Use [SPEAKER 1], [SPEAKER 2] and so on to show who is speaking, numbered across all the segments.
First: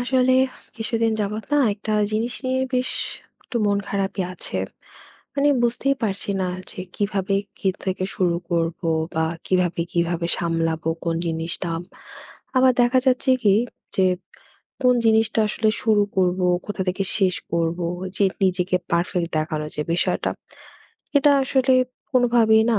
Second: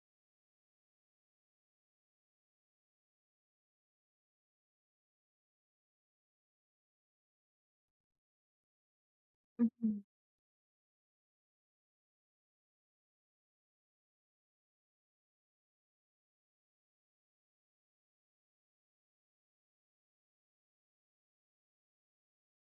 [SPEAKER 1] আসলে কিছুদিন যাবত না একটা জিনিস নিয়ে বেশ একটু মন খারাপই আছে। মানে, বুঝতেই পারছি না যে কিভাবে কি থেকে শুরু করব বা
[SPEAKER 2] হুম,
[SPEAKER 1] কিভাবে,
[SPEAKER 2] হুম।
[SPEAKER 1] কিভাবে সামলাবো কোন জিনিসটা। আবার দেখা যাচ্ছে কি, যে কোন জিনিসটা আসলে শুরু করব, কোথা থেকে শেষ করব, যে নিজেকে পারফেক্ট দেখানোর যে বিষয়টা, এটা আসলে কোনোভাবেই না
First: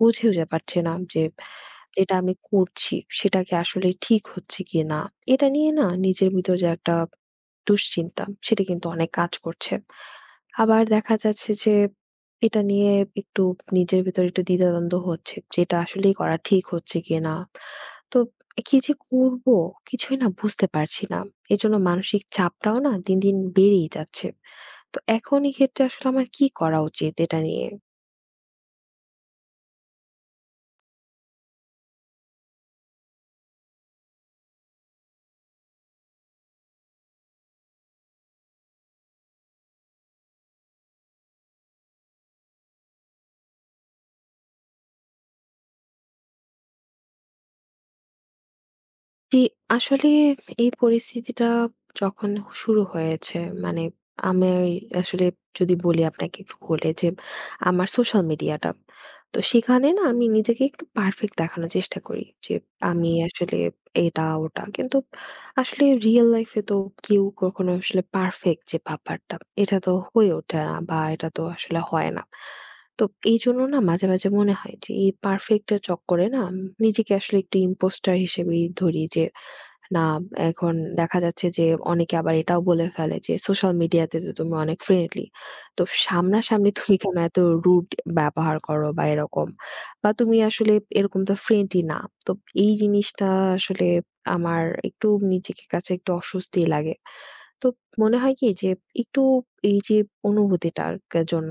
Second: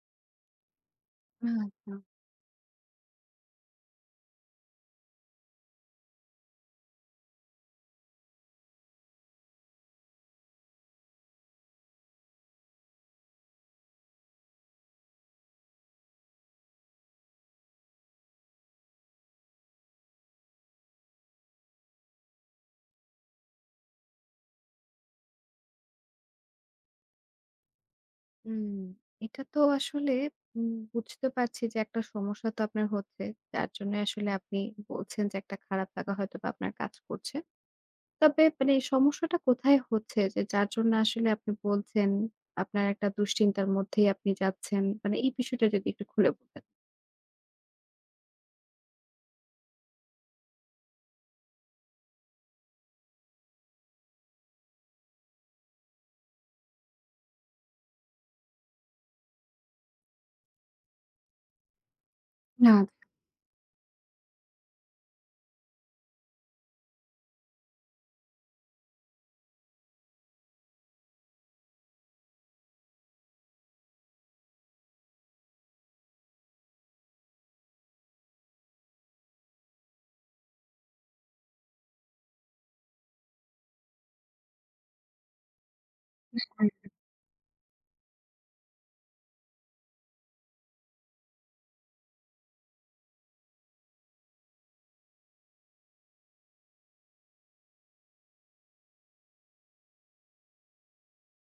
[SPEAKER 1] বুঝে উঠে পারছি না যে
[SPEAKER 2] আচ্ছা।
[SPEAKER 1] যেটা আমি করছি সেটা কি আসলে ঠিক হচ্ছে কিনা। এটা নিয়ে না নিজের ভিতর যে একটা দুশ্চিন্তা, সেটা কিন্তু অনেক কাজ করছে। আবার দেখা যাচ্ছে যে এটা নিয়ে একটু নিজের ভেতরে একটু দ্বিধাদ্বন্দ্ব হচ্ছে যে এটা আসলেই করা ঠিক হচ্ছে কিনা। তো কি যে করব কিছুই না বুঝতে পারছি না। এজন্য মানসিক চাপটাও না দিন, দিন বেড়েই যাচ্ছে। তো এখন এক্ষেত্রে আসলে আমার কি করা উচিত, এটা নিয়ে?
[SPEAKER 2] হুম। এটা তো আসলে বুঝতে পারছি যে একটা সমস্যা তো আপনার হচ্ছে। যার জন্য আসলে আপনি বলছেন যে একটা খারাপ লাগা হয়তোবা আপনার কাজ করছে। তবে মানে এই সমস্যাটা কোথায় হচ্ছে যে যার জন্য আসলে আপনি বলছেন আপনার একটা দুশ্চিন্তার মধ্যেই আপনি যাচ্ছেন? মানে এই বিষয়টা যদি একটু খুলে বলতেন।
[SPEAKER 1] জি, আসলে এই পরিস্থিতিটা যখন শুরু হয়েছে, মানে, আমি আসলে, যদি বলি আপনাকে একটু খুলে, যে আমার সোশ্যাল মিডিয়াটা, তো সেখানে না আমি নিজেকে একটু পারফেক্ট দেখানোর চেষ্টা করি, যে
[SPEAKER 2] না।
[SPEAKER 1] আমি আসলে এটা ওটা, কিন্তু আসলে রিয়েল লাইফে তো কেউ কখনো আসলে পারফেক্ট যে ব্যাপারটা, এটা তো হয়ে ওঠে না বা এটা তো আসলে হয় না। তো এই জন্য না মাঝে মাঝে মনে হয় যে এই পারফেক্টের চক্করে না আমি নিজেকে আসলে একটু ইম্পোস্টার হিসেবেই ধরি যে না। এখন দেখা যাচ্ছে যে অনেকে আবার এটাও বলে ফেলে যে সোশ্যাল মিডিয়াতে তো তুমি অনেক ফ্রেন্ডলি। তো সামনাসামনি তুমি কেন এত রুড ব্যবহার করো বা এরকম? বা তুমি আসলে এরকম তো ফ্রেন্ডই না। তো এই জিনিসটা আসলে আমার একটু নিজেকে কাছে একটু অস্বস্তি লাগে। তো মনে হয় কি যে একটু এই যে অনুভূতিটার কে জন্য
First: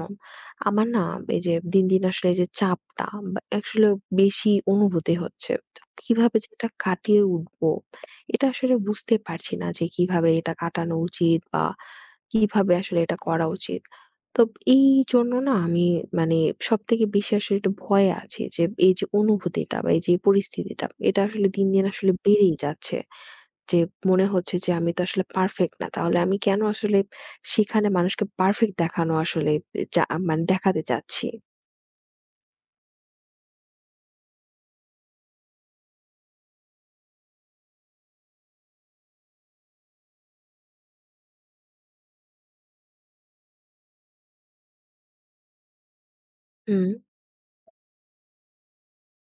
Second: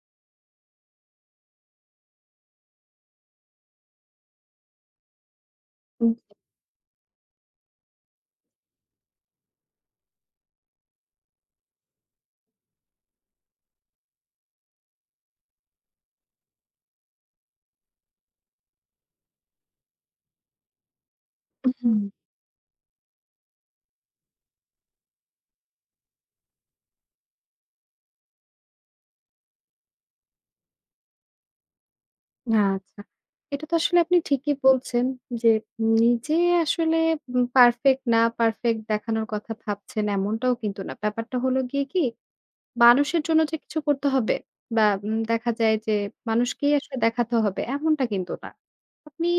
[SPEAKER 1] আমার না এই যে দিন, দিন আসলে এই যে চাপটা বা আসলে বেশি অনুভূতি হচ্ছে। তো কিভাবে যে এটা কাটিয়ে উঠবো, এটা আসলে বুঝতে পারছি না যে কিভাবে এটা কাটানো উচিত বা কিভাবে আসলে এটা করা উচিত। তো এই জন্য না আমি, মানে, সবথেকে বেশি আসলে একটু ভয়ে আছি যে এই যে অনুভূতিটা বা এই যে পরিস্থিতিটা, এটা আসলে দিন, দিন
[SPEAKER 2] হুম।
[SPEAKER 1] আসলে বেড়েই যাচ্ছে। যে মনে হচ্ছে যে আমি তো আসলে পারফেক্ট না। তাহলে আমি কেন আসলে সেখানে মানুষকে পারফেক্ট দেখানো আসলে, যা, মানে, দেখাতে চাচ্ছি।
[SPEAKER 2] আচ্ছা। এটা তো আসলে আপনি ঠিকই বলছেন যে, নিজে আসলে পারফেক্ট না, পারফেক্ট দেখানোর কথা ভাবছেন এমনটাও কিন্তু না। ব্যাপারটা হলো গিয়ে কি, মানুষের জন্য যে কিছু করতে হবে বা দেখা যায় যে মানুষকেই
[SPEAKER 1] হুম,
[SPEAKER 2] আসলে দেখাতে হবে এমনটা কিন্তু না। আপনি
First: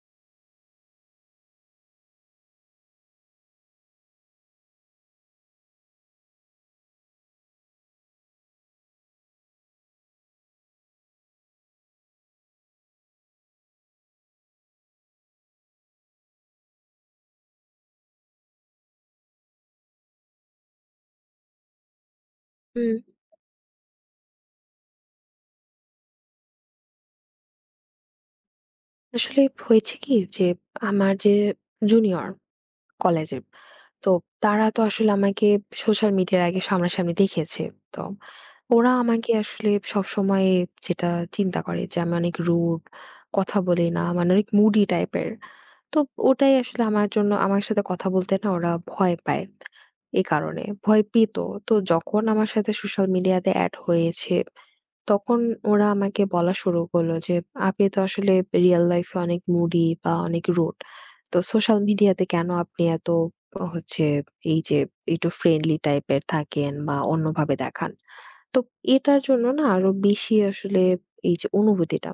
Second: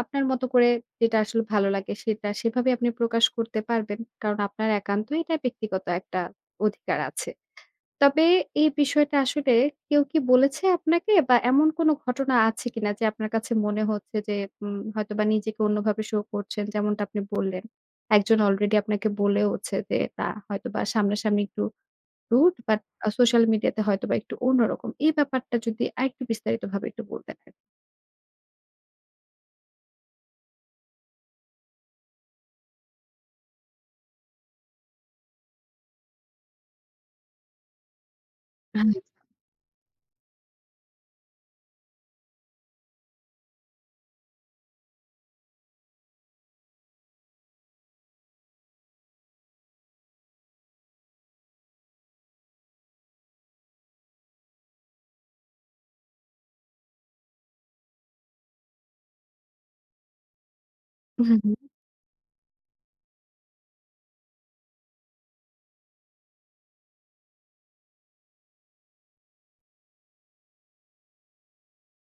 [SPEAKER 2] আপনার মতো করে যেটা আসলে ভালো লাগে সেটা সেভাবে আপনি প্রকাশ করতে পারবেন। কারণ আপনার একান্ত এটা ব্যক্তিগত একটা অধিকার আছে। তবে এই বিষয়টা আসলে কেউ কি বলেছে আপনাকে? বা এমন কোনো ঘটনা আছে কিনা যে আপনার কাছে মনে হচ্ছে যে হয়তোবা নিজেকে অন্যভাবে শো করছেন যেমনটা আপনি বললেন। একজন অলরেডি আপনাকে বলেওছে যে না হয়তোবা সামনাসামনি একটু রুড বাট
[SPEAKER 1] হুম।
[SPEAKER 2] সোশ্যাল মিডিয়াতে হয়তোবা একটু অন্যরকম। এই ব্যাপারটা যদি আরেকটু বিস্তারিতভাবে একটু বলতেন আরকি।
[SPEAKER 1] আসলে হয়েছে কি যে আমার যে জুনিয়র কলেজের, তো তারা তো আসলে আমাকে সোশ্যাল মিডিয়ার আগে সামনাসামনি দেখেছে। তো ওরা
[SPEAKER 2] আচ্ছা।
[SPEAKER 1] আমাকে আসলে সবসময় যেটা চিন্তা করে যে আমি অনেক রুড, কথা বলি না, মানে, অনেক মুডি টাইপের। তো ওটাই আসলে আমার জন্য আমার সাথে কথা বলতে না ওরা ভয় পায়। এ কারণে। ভয় পেত। তো যখন আমার সাথে সোশ্যাল মিডিয়াতে এড হয়েছে, তখন ওরা আমাকে বলা শুরু করলো যে, "আপনি তো আসলে রিয়াল লাইফে অনেক moody বা অনেক rude।
[SPEAKER 2] হুম,
[SPEAKER 1] তো
[SPEAKER 2] হুম।
[SPEAKER 1] সোশ্যাল মিডিয়াতে কেন আপনি এত হচ্ছে এই যে একটু ফ্রেন্ডলি টাইপের থাকেন বা অন্যভাবে দেখান?" তো এটার জন্য না আরো বেশি আসলে এই যে অনুভূতিটা,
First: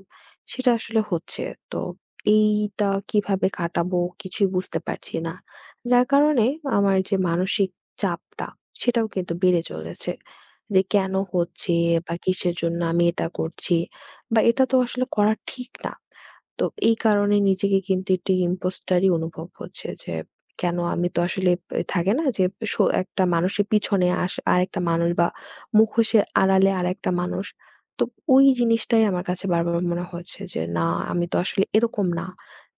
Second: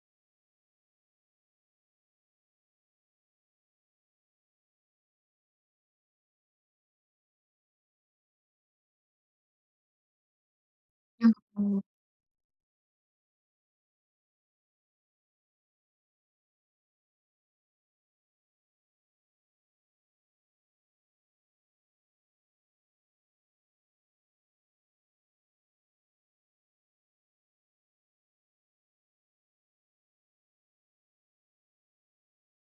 [SPEAKER 1] সেটা আসলে হচ্ছে। তো এইটা কিভাবে কাটাবো কিছুই বুঝতে পারছি না। যার কারণে আমার যে মানসিক চাপটা, সেটাও কিন্তু বেড়ে চলেছে। যে কেন হচ্ছে
[SPEAKER 2] ওহহো!
[SPEAKER 1] বা কিসের জন্য আমি এটা করছি বা এটা তো আসলে করা ঠিক না। তো এই কারণে নিজেকে কিন্তু একটু ইম্পোস্টারই অনুভব হচ্ছে যে কেন আমি তো আসলে, থাকে না যে স একটা মানুষের পিছনে আরেকটা মানুষ বা মুখোশের আড়ালে আরেকটা মানুষ। তো ওই জিনিসটাই আমার কাছে বারবার মনে হচ্ছে যে, "না, আমি তো আসলে এরকম না।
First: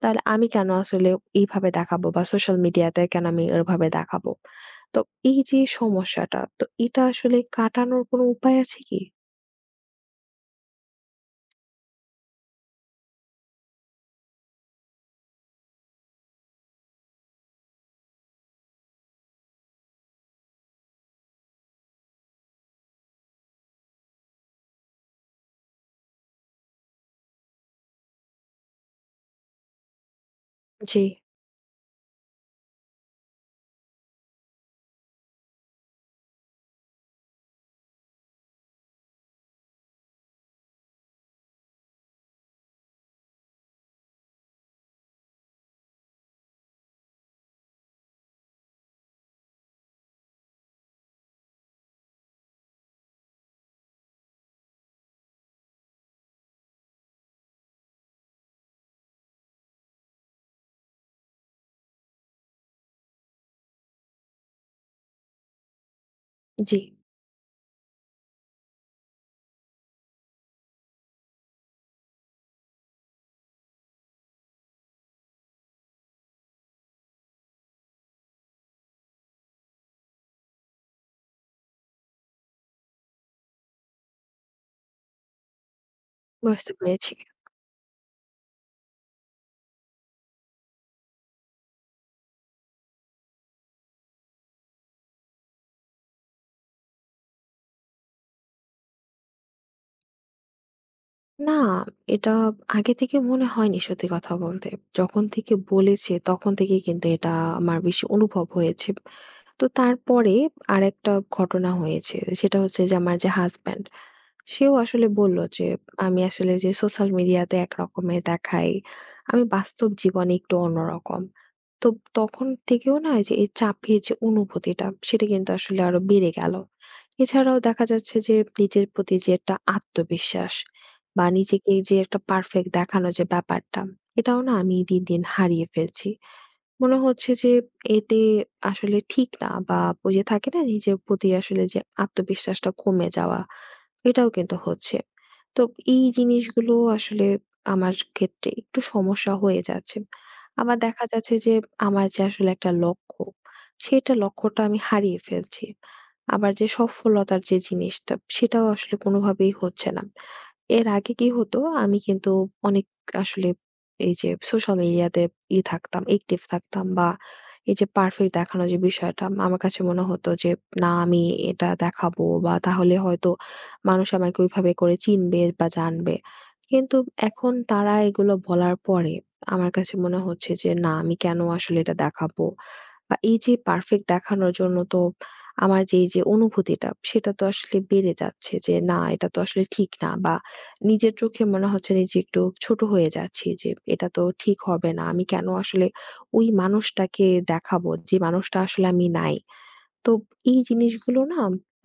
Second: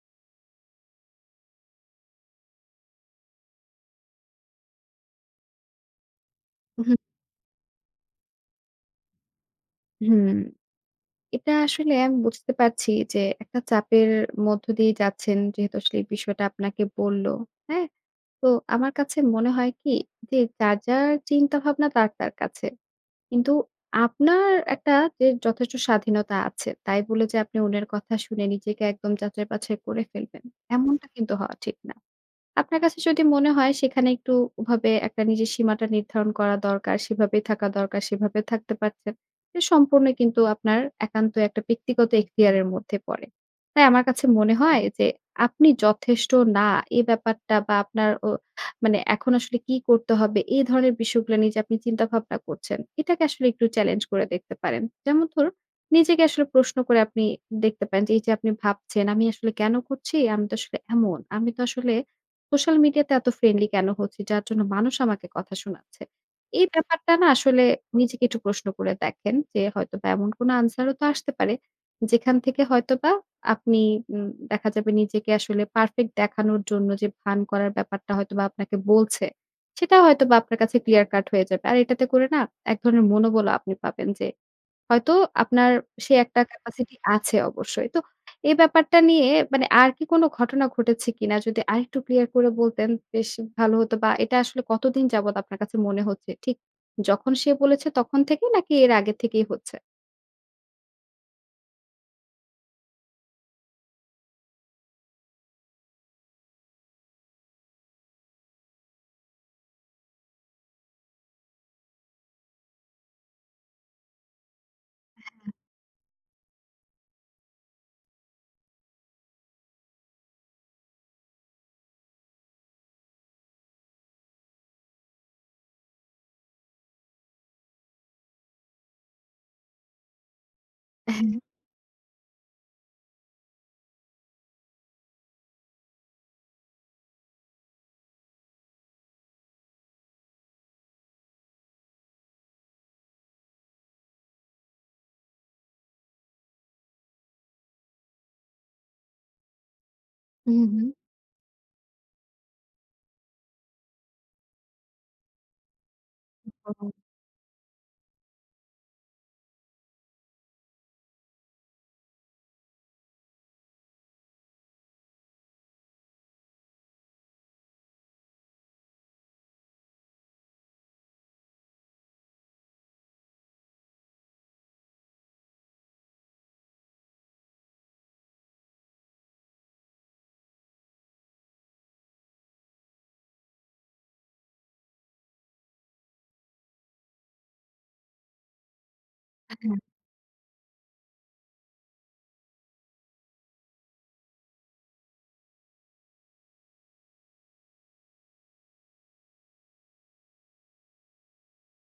[SPEAKER 1] তাহলে আমি কেন আসলে এইভাবে দেখাবো বা সোশ্যাল মিডিয়াতে কেন আমি এভাবে দেখাবো?" তো এই যে সমস্যাটা, তো
[SPEAKER 2] উহু,
[SPEAKER 1] এটা আসলে কাটানোর কোনো উপায় আছে কি?
[SPEAKER 2] হুম। এটা আসলে আমি বুঝতে পারছি যে একটা চাপের মধ্য দিয়ে যাচ্ছেন যেহেতু আসলে এই বিষয়টা আপনাকে বলল। হ্যাঁ? তো আমার কাছে মনে হয় কি যে যার চিন্তা ভাবনা তার কাছে। কিন্তু আপনার একটা যে যথেষ্ট স্বাধীনতা আছে। তাই বলে যে আপনি অন্যের কথা শুনে নিজেকে একদম যাচাই-বাছাই করে ফেলবেন।
[SPEAKER 1] জি,
[SPEAKER 2] এমনটা কিন্তু হওয়া ঠিক না। আপনার কাছে যদি মনে হয় সেখানে একটু ওভাবে একটা নিজের সীমাটা নির্ধারণ করা দরকার, সেভাবেই থাকা দরকার, সেভাবে থাকতে পারছেন। এটা সম্পূর্ণ কিন্তু আপনার একান্ত একটা ব্যক্তিগত এখতিয়ারের মধ্যে পড়ে। তাই আমার কাছে মনে হয় যে আপনি যথেষ্ট না এই ব্যাপারটা বা আপনার ও মানে এখন আসলে কি করতে হবে এই ধরনের বিষয়গুলো নিয়ে যে আপনি চিন্তা ভাবনা করছেন, এটাকে আসলে একটু চ্যালেঞ্জ করে দেখতে পারেন। যেমন ধরুন নিজেকে আসলে প্রশ্ন করে আপনি দেখতে পারেন যে এই যে আপনি ভাবছেন আমি আসলে কেন করছি? আমি তো আসলে এমন। আমি তো আসলে সোশ্যাল মিডিয়াতে এত ফ্রেন্ডলি কেন হচ্ছি যার জন্য মানুষ আমাকে কথা শোনাচ্ছে? এই
[SPEAKER 1] জি,
[SPEAKER 2] ব্যাপারটা না আসলে নিজেকে একটু প্রশ্ন করে দেখেন যে হয়তোবা এমন কোনো আনসারও তো আসতে পারে যেখান থেকে হয়তোবা আপনি দেখা যাবে নিজেকে আসলে পারফেক্ট দেখানোর জন্য যে ভান করার ব্যাপারটা হয়তোবা আপনাকে বলছে, সেটা হয়তোবা আপনার কাছে ক্লিয়ার কাট হয়ে যাবে। আর এটাতে করে না এক ধরনের মনোবলও আপনি পাবেন যে হয়তো আপনার সে একটা
[SPEAKER 1] বুঝতে
[SPEAKER 2] ক্যাপাসিটি
[SPEAKER 1] পেরেছি।
[SPEAKER 2] আছে অবশ্যই। তো এই ব্যাপারটা নিয়ে মানে আর কি কোনো ঘটনা ঘটেছে কিনা? যদি আরেকটু ক্লিয়ার করে বলতেন বেশ ভালো হতো বা এটা আসলে কতদিন যাবৎ আপনার কাছে মনে হচ্ছে? ঠিক যখন সে বলেছে তখন থেকেই নাকি এর আগে থেকেই হচ্ছে?
[SPEAKER 1] না, এটা আগে থেকে মনে হয়নি সত্যি কথা বলতে। যখন থেকে বলেছে তখন থেকেই কিন্তু এটা আমার বেশি অনুভব হয়েছে। তো তারপরে আরেকটা ঘটনা হয়েছে। সেটা হচ্ছে যে আমার যে হাসব্যান্ড, সেও আসলে বলল যে, "আমি আসলে যে সোশ্যাল মিডিয়াতে একরকমের দেখাই, আমি বাস্তব জীবনে একটু অন্যরকম।" তো তখন থেকেও না এই যে এই চাপের যে অনুভূতিটা, সেটা কিন্তু আসলে আরো বেড়ে গেল। এছাড়াও দেখা যাচ্ছে যে নিজের প্রতি যে একটা আত্মবিশ্বাস বা
[SPEAKER 2] হ্যাঁ,
[SPEAKER 1] নিজেকে যে একটা পারফেক্ট দেখানো যে ব্যাপারটা, এটাও না আমি দিন, দিন হারিয়ে ফেলছি। মনে হচ্ছে যে এতে আসলে ঠিক না বা ওই যে থাকে না নিজের প্রতি আসলে যে আত্মবিশ্বাসটা কমে যাওয়া। এটাও কিন্তু হচ্ছে। তো এই জিনিসগুলো আসলে আমার ক্ষেত্রে একটু সমস্যা হয়ে যাচ্ছে।
[SPEAKER 2] হুম,
[SPEAKER 1] আবার
[SPEAKER 2] হু, হুম।
[SPEAKER 1] দেখা যাচ্ছে যে আমার যে আসলে একটা লক্ষ্য, সেটা লক্ষ্যটা আমি হারিয়ে ফেলছি। আবার যে
[SPEAKER 2] ও
[SPEAKER 1] সফলতার যে জিনিসটা, সেটাও আসলে কোনোভাবেই হচ্ছে না। এর আগে কি হতো, আমি কিন্তু অনেক আসলে এই যে সোশ্যাল মিডিয়াতে ই থাকতাম, অ্যাক্টিভ থাকতাম বা এই যে পারফেক্ট দেখানোর যে বিষয়টা আমার কাছে মনে হতো যে না আমি এটা দেখাবো বা তাহলে হয়তো মানুষ আমাকে ওইভাবে করে চিনবে বা জানবে। কিন্তু এখন তারা এগুলো বলার পরে আমার কাছে মনে হচ্ছে যে না, আমি কেন আসলে এটা দেখাবো? বা এই যে পারফেক্ট দেখানোর জন্য তো আমার যে এই যে অনুভূতিটা, সেটা তো আসলে বেড়ে যাচ্ছে যে না এটা তো আসলে ঠিক না বা নিজের চোখে মনে হচ্ছে নিজে একটু ছোট হয়ে যাচ্ছি যে এটা তো ঠিক হবে না। আমি কেন আসলে ওই মানুষটাকে দেখাবো যে মানুষটা আসলে আমি নাই। তো এই জিনিসগুলো না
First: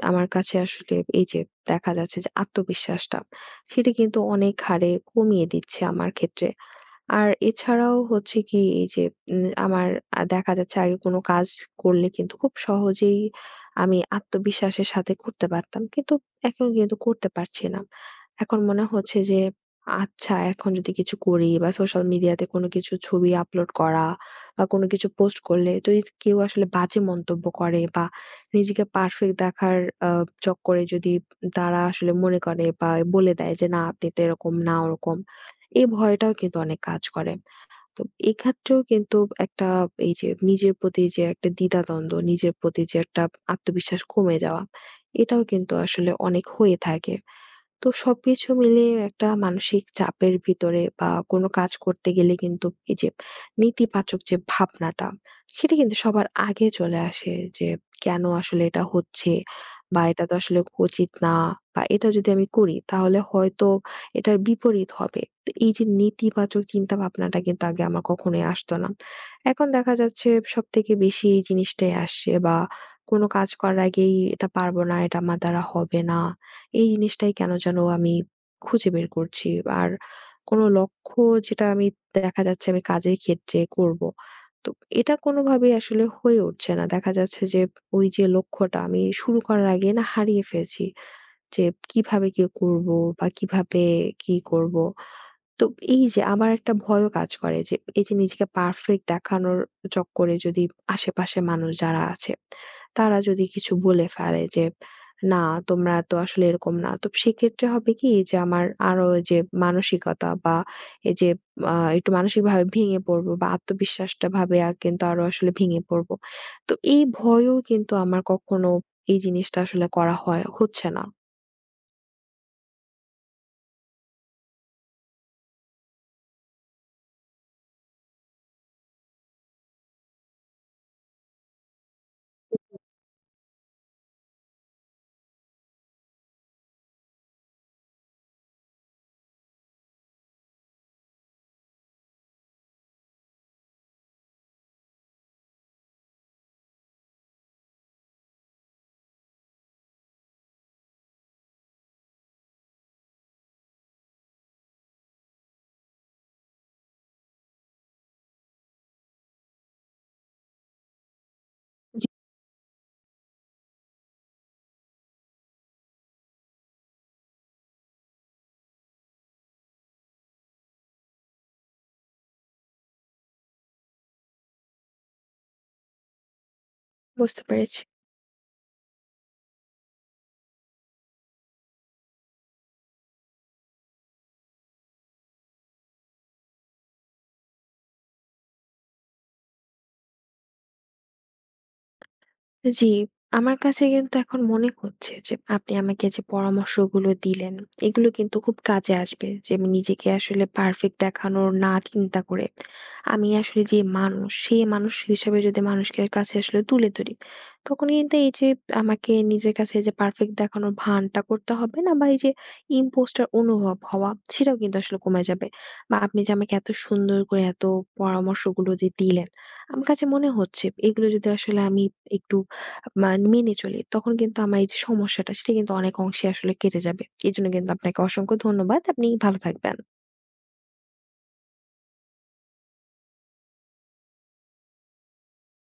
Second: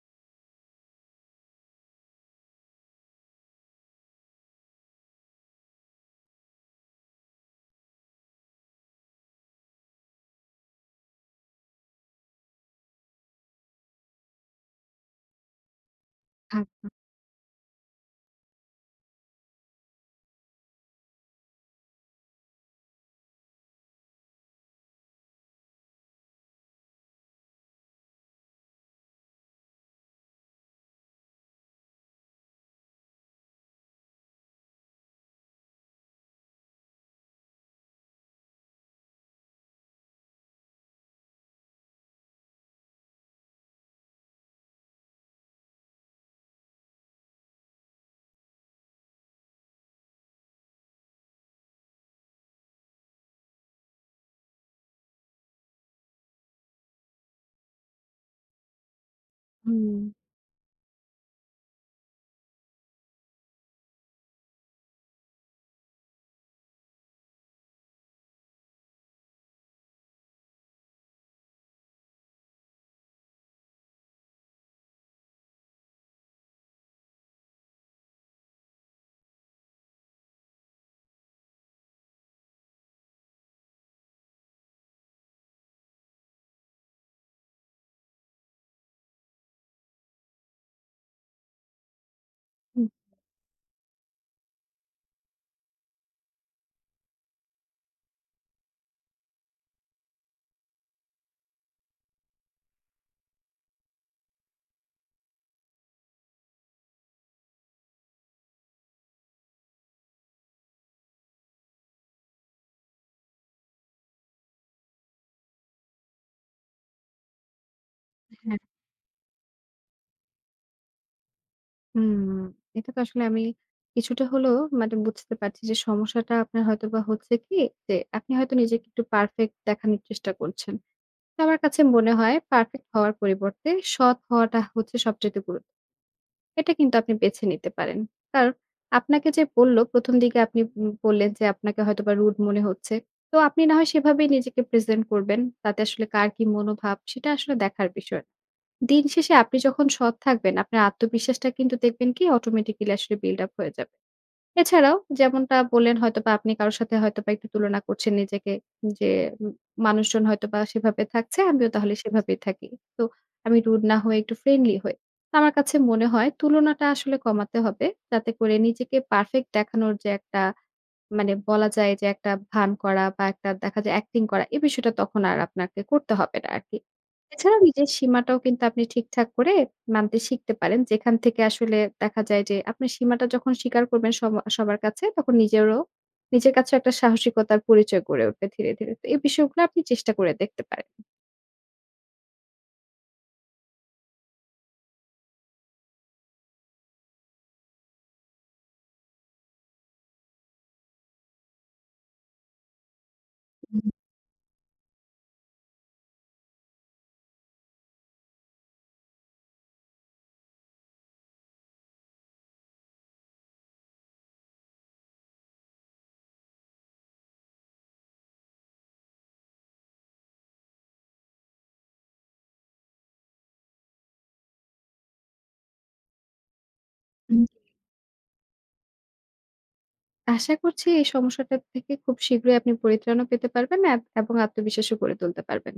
[SPEAKER 1] আমার কাছে আসলে এই যে দেখা যাচ্ছে যে আত্মবিশ্বাসটা, সেটা কিন্তু অনেক হারে কমিয়ে দিচ্ছে আমার ক্ষেত্রে। আর এছাড়াও হচ্ছে কি এই যে আমার দেখা যাচ্ছে আগে কোনো কাজ করলে কিন্তু খুব সহজেই আমি আত্মবিশ্বাসের সাথে করতে পারতাম। কিন্তু এখন
[SPEAKER 2] আচ্ছা।
[SPEAKER 1] কিন্তু করতে পারছি না। এখন মনে হচ্ছে যে, আচ্ছা, এখন যদি কিছু করি বা সোশ্যাল মিডিয়াতে কোনো কিছু ছবি আপলোড করা বা কোনো কিছু পোস্ট করলে যদি কেউ আসলে বাজে মন্তব্য করে বা নিজেকে পারফেক্ট দেখার আ চক্করে যদি তারা আসলে মনে করে বা বলে দেয় যে না, আপনি তো এরকম না ওরকম, এই ভয়টাও কিন্তু অনেক কাজ করে। তো এক্ষেত্রেও কিন্তু একটা এই যে নিজের প্রতি যে একটা দ্বিধাদ্বন্দ্ব, নিজের প্রতি যে একটা আত্মবিশ্বাস কমে যাওয়া, এটাও কিন্তু আসলে অনেক হয়ে থাকে। তো সবকিছু মিলিয়ে একটা মানসিক চাপের ভিতরে বা কোনো কাজ করতে গেলে কিন্তু এই যে নেতিবাচক যে ভাবনাটা, সেটা কিন্তু সবার আগে চলে আসে যে কেন আসলে এটা হচ্ছে
[SPEAKER 2] হুম,
[SPEAKER 1] বা এটা তো আসলে উচিত না বা এটা যদি আমি করি তাহলে হয়তো এটার বিপরীত হবে। তো এই যে নেতিবাচক চিন্তা ভাবনাটা কিন্তু আগে আমার কখনোই আসতো না, এখন দেখা যাচ্ছে সব থেকে বেশি এই জিনিসটাই আসছে বা কোনো কাজ করার আগেই এটা পারবো না, এটা আমার দ্বারা হবে না, এই জিনিসটাই কেন যেন আমি খুঁজে বের করছি। আর কোন লক্ষ্য, যেটা আমি দেখা যাচ্ছে আমি কাজের ক্ষেত্রে করব, তো এটা কোনোভাবেই আসলে হয়ে উঠছে না। দেখা যাচ্ছে যে ওই যে লক্ষ্যটা আমি শুরু করার আগে না হারিয়ে ফেলছি। যে কিভাবে কি
[SPEAKER 2] হুম,
[SPEAKER 1] করব বা কিভাবে কি করব। তো এই যে আমার একটা ভয়ও কাজ করে যে এই যে নিজেকে পারফেক্ট দেখানোর চক্করে যদি আশেপাশে মানুষ যারা আছে তারা যদি কিছু বলে ফেলে যে না, তোমরা তো আসলে এরকম না, তো সেক্ষেত্রে হবে কি যে আমার আরো এই যে মানসিকতা বা এই যে একটু মানসিক ভাবে ভেঙে পড়বো বা আত্মবিশ্বাসটা ভাবে কিন্তু আরো আসলে ভেঙে পড়বো। তো এই ভয়ও কিন্তু আমার
[SPEAKER 2] হ্যাঁ,
[SPEAKER 1] কখনো এই জিনিসটা আসলে করা হয় হচ্ছে না।
[SPEAKER 2] হুম। এটা তো আসলে আমি কিছুটা হলেও মানে বুঝতে পারছি যে সমস্যাটা আপনার হয়তোবা হচ্ছে কি যে আপনি হয়তো নিজেকে একটু পারফেক্ট দেখানোর চেষ্টা করছেন। আমার কাছে মনে হয় পারফেক্ট হওয়ার পরিবর্তে সৎ হওয়াটা হচ্ছে সবচেয়ে গুরুত্ব। এটা কিন্তু আপনি বেছে নিতে পারেন। কারণ আপনাকে যে বলল ১ম দিকে আপনি বললেন যে আপনাকে হয়তোবা রুড মনে হচ্ছে। তো আপনি না হয় সেভাবেই নিজেকে প্রেজেন্ট করবেন। তাতে আসলে কার কি মনোভাব সেটা আসলে দেখার বিষয়। দিন শেষে আপনি যখন সৎ থাকবেন, আপনার আত্মবিশ্বাসটা কিন্তু দেখবেন কি অটোমেটিক্যালি আসলে বিল্ড আপ হয়ে যাবে। এছাড়াও যেমনটা বললেন হয়তোবা আপনি কারো সাথে হয়তোবা একটু তুলনা করছেন নিজেকে যে, উম মানুষজন হয়তোবা সেভাবে থাকছে, আমিও তাহলে সেভাবেই থাকি। তো আমি রুড না হয়ে একটু ফ্রেন্ডলি হই। আমার কাছে মনে হয় তুলনাটা আসলে কমাতে হবে। যাতে করে নিজেকে পারফেক্ট দেখানোর যে একটা মানে বলা যায় যে একটা ভান করা বা একটা দেখা যায় অ্যাক্টিং করা এই বিষয়টা তখন আর আপনাকে করতে হবে না আরকি।
[SPEAKER 1] বুঝতে
[SPEAKER 2] এছাড়া
[SPEAKER 1] পেরেছি।
[SPEAKER 2] নিজের সীমাটাও কিন্তু আপনি ঠিকঠাক করে মানতে শিখতে পারেন। যেখান থেকে আসলে দেখা যায় যে আপনার সীমাটা যখন স্বীকার করবেন সবার কাছে তখন নিজেরও নিজের কাছেও একটা সাহসিকতার পরিচয় গড়ে উঠবে ধীরে, ধীরে। তো এই বিষয়গুলো আপনি চেষ্টা করে দেখতে পারেন।
[SPEAKER 1] জি, আমার কাছে কিন্তু এখন মনে হচ্ছে যে আপনি আমাকে যে পরামর্শগুলো দিলেন, এগুলো কিন্তু খুব কাজে আসবে। যে আমি নিজেকে আসলে পারফেক্ট দেখানোর না চিন্তা করে, আমি আসলে যে
[SPEAKER 2] হুম,
[SPEAKER 1] মানুষ, সেই মানুষ হিসেবে যদি মানুষের কাছে আসলে তুলে ধরি, তখন কিন্তু এই যে আমাকে নিজের কাছে যে পারফেক্ট দেখানোর ভানটা করতে হবে না বা এই যে ইম্পোস্টার অনুভব হওয়া, সেটাও কিন্তু আসলে কমে যাবে। বা আপনি যে আমাকে এত সুন্দর করে এত পরামর্শগুলো যে দিলেন, আমার কাছে মনে হচ্ছে এগুলো যদি আসলে আমি একটু মান মেনে চলি, তখন কিন্তু আমার এই যে সমস্যাটা, সেটা কিন্তু অনেক অংশে আসলে কেটে যাবে।
[SPEAKER 2] হুম।
[SPEAKER 1] এজন্য কিন্তু আপনাকে অসংখ্য ধন্যবাদ। আপনি ভালো থাকবেন।
[SPEAKER 2] আশা করছি এই সমস্যাটা থেকে খুব শীঘ্রই আপনি পরিত্রাণও পেতে পারবেন এবং আত্মবিশ্বাসও গড়ে তুলতে পারবেন।